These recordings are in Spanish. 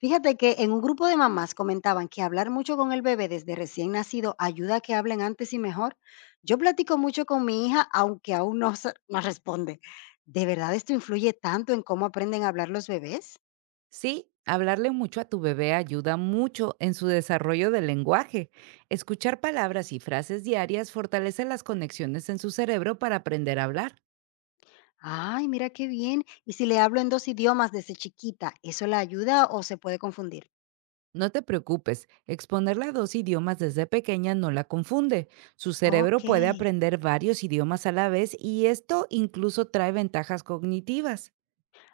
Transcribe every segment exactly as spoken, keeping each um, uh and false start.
Fíjate que en un grupo de mamás comentaban que hablar mucho con el bebé desde recién nacido ayuda a que hablen antes y mejor. Yo platico mucho con mi hija, aunque aún no se- no responde. ¿De verdad esto influye tanto en cómo aprenden a hablar los bebés? Sí, hablarle mucho a tu bebé ayuda mucho en su desarrollo del lenguaje. Escuchar palabras y frases diarias fortalece las conexiones en su cerebro para aprender a hablar. Ay, mira qué bien. Y si le hablo en dos idiomas desde chiquita, ¿eso la ayuda o se puede confundir? No te preocupes, exponerla a dos idiomas desde pequeña no la confunde. Su Ok. cerebro puede aprender varios idiomas a la vez y esto incluso trae ventajas cognitivas.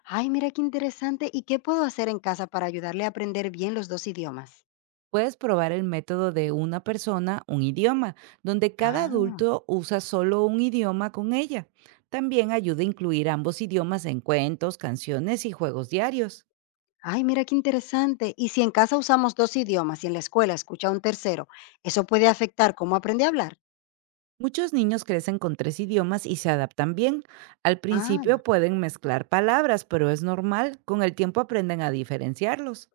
Ay, mira qué interesante. ¿Y qué puedo hacer en casa para ayudarle a aprender bien los dos idiomas? Puedes probar el método de una persona, un idioma, donde cada Ah. adulto usa solo un idioma con ella. También ayuda a incluir ambos idiomas en cuentos, canciones y juegos diarios. Ay, mira qué interesante. Y si en casa usamos dos idiomas y en la escuela escucha un tercero, ¿eso puede afectar cómo aprende a hablar? Muchos niños crecen con tres idiomas y se adaptan bien. Al principio Ah, pueden mezclar palabras, pero es normal. Con el tiempo aprenden a diferenciarlos.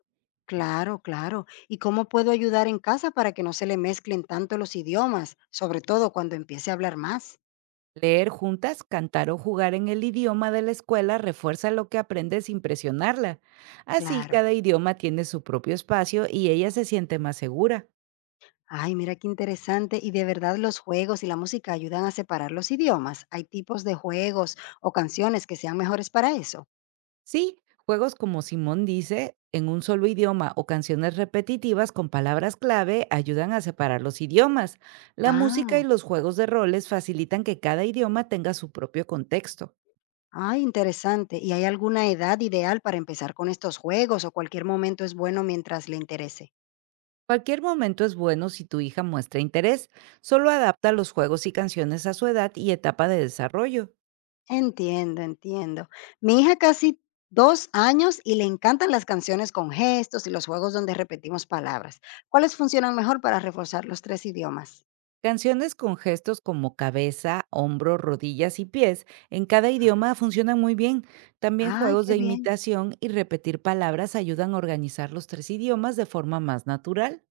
claro, claro. ¿Y cómo puedo ayudar en casa para que no se le mezclen tanto los idiomas, sobre todo cuando empiece a hablar más? Leer juntas, cantar o jugar en el idioma de la escuela refuerza lo que aprende sin presionarla. Así, Claro. cada idioma tiene su propio espacio y ella se siente más segura. Ay, mira qué interesante. Y de verdad los juegos y la música ayudan a separar los idiomas. Hay tipos de juegos o canciones que sean mejores para eso. Sí, juegos como Simón dice, en un solo idioma o canciones repetitivas con palabras clave ayudan a separar los idiomas. La música Ah. y los juegos de roles facilitan que cada idioma tenga su propio contexto. Ah, interesante. ¿Y hay alguna edad ideal para empezar con estos juegos o cualquier momento es bueno mientras le interese? Cualquier momento es bueno si tu hija muestra interés. Solo adapta los juegos y canciones a su edad y etapa de desarrollo. Entiendo, entiendo. Mi hija casi dos años y le encantan las canciones con gestos y los juegos donde repetimos palabras. ¿Cuáles funcionan mejor para reforzar los tres idiomas? Canciones con gestos como cabeza, hombro, rodillas y pies en cada idioma funcionan muy bien. También Ay, juegos qué de bien. imitación y repetir palabras ayudan a organizar los tres idiomas de forma más natural.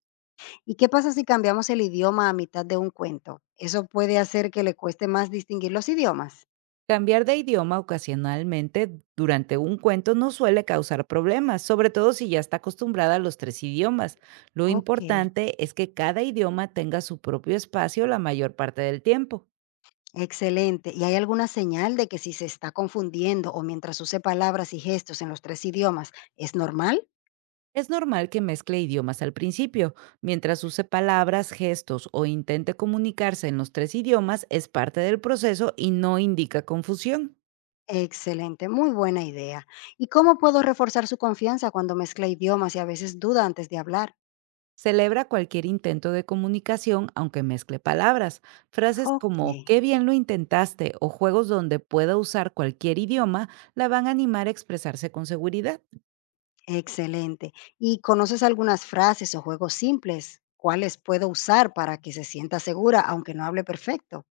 ¿Y qué pasa si cambiamos el idioma a mitad de un cuento? ¿Eso puede hacer que le cueste más distinguir los idiomas? Cambiar de idioma ocasionalmente durante un cuento no suele causar problemas, sobre todo si ya está acostumbrada a los tres idiomas. Lo Ok. importante es que cada idioma tenga su propio espacio la mayor parte del tiempo. Excelente. ¿Y hay alguna señal de que si se está confundiendo o mientras use palabras y gestos en los tres idiomas, es normal? Es normal que mezcle idiomas al principio. Mientras use palabras, gestos o intente comunicarse en los tres idiomas, es parte del proceso y no indica confusión. Excelente, muy buena idea. ¿Y cómo puedo reforzar su confianza cuando mezcla idiomas y a veces duda antes de hablar? Celebra cualquier intento de comunicación, aunque mezcle palabras. Frases Ok, como qué bien lo intentaste o juegos donde pueda usar cualquier idioma la van a animar a expresarse con seguridad. excelente. ¿Y conoces algunas frases o juegos simples? ¿Cuáles puedo usar para que se sienta segura aunque no hable perfecto?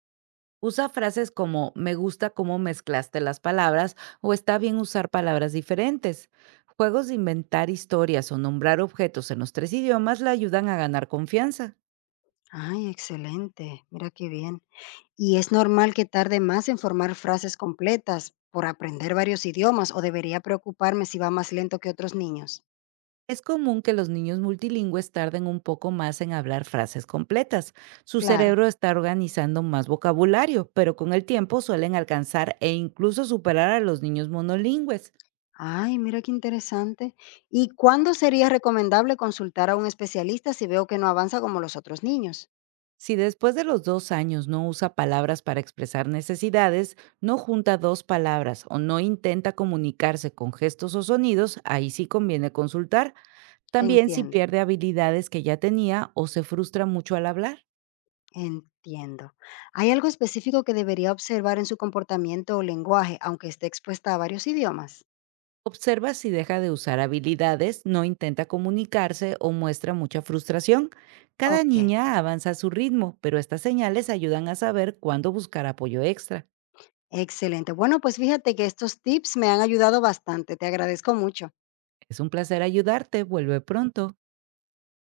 Usa frases como me gusta cómo mezclaste las palabras o está bien usar palabras diferentes. Juegos de inventar historias o nombrar objetos en los tres idiomas le ayudan a ganar confianza. Ay, excelente. Mira qué bien. Y es normal que tarde más en formar frases completas por aprender varios idiomas o debería preocuparme si va más lento que otros niños. Es común que los niños multilingües tarden un poco más en hablar frases completas. Su Claro. cerebro está organizando más vocabulario, pero con el tiempo suelen alcanzar e incluso superar a los niños monolingües. Ay, mira qué interesante. ¿Y cuándo sería recomendable consultar a un especialista si veo que no avanza como los otros niños? Si después de los dos años no usa palabras para expresar necesidades, no junta dos palabras o no intenta comunicarse con gestos o sonidos, ahí sí conviene consultar. También si Entiendo, pierde habilidades que ya tenía o se frustra mucho al hablar. entiendo. ¿Hay algo específico que debería observar en su comportamiento o lenguaje, aunque esté expuesta a varios idiomas? Observa si deja de usar habilidades, no intenta comunicarse o muestra mucha frustración. Cada Ok, niña avanza a su ritmo, pero estas señales ayudan a saber cuándo buscar apoyo extra. excelente. Bueno, pues fíjate que estos tips me han ayudado bastante. Te agradezco mucho. Es un placer ayudarte, vuelve pronto.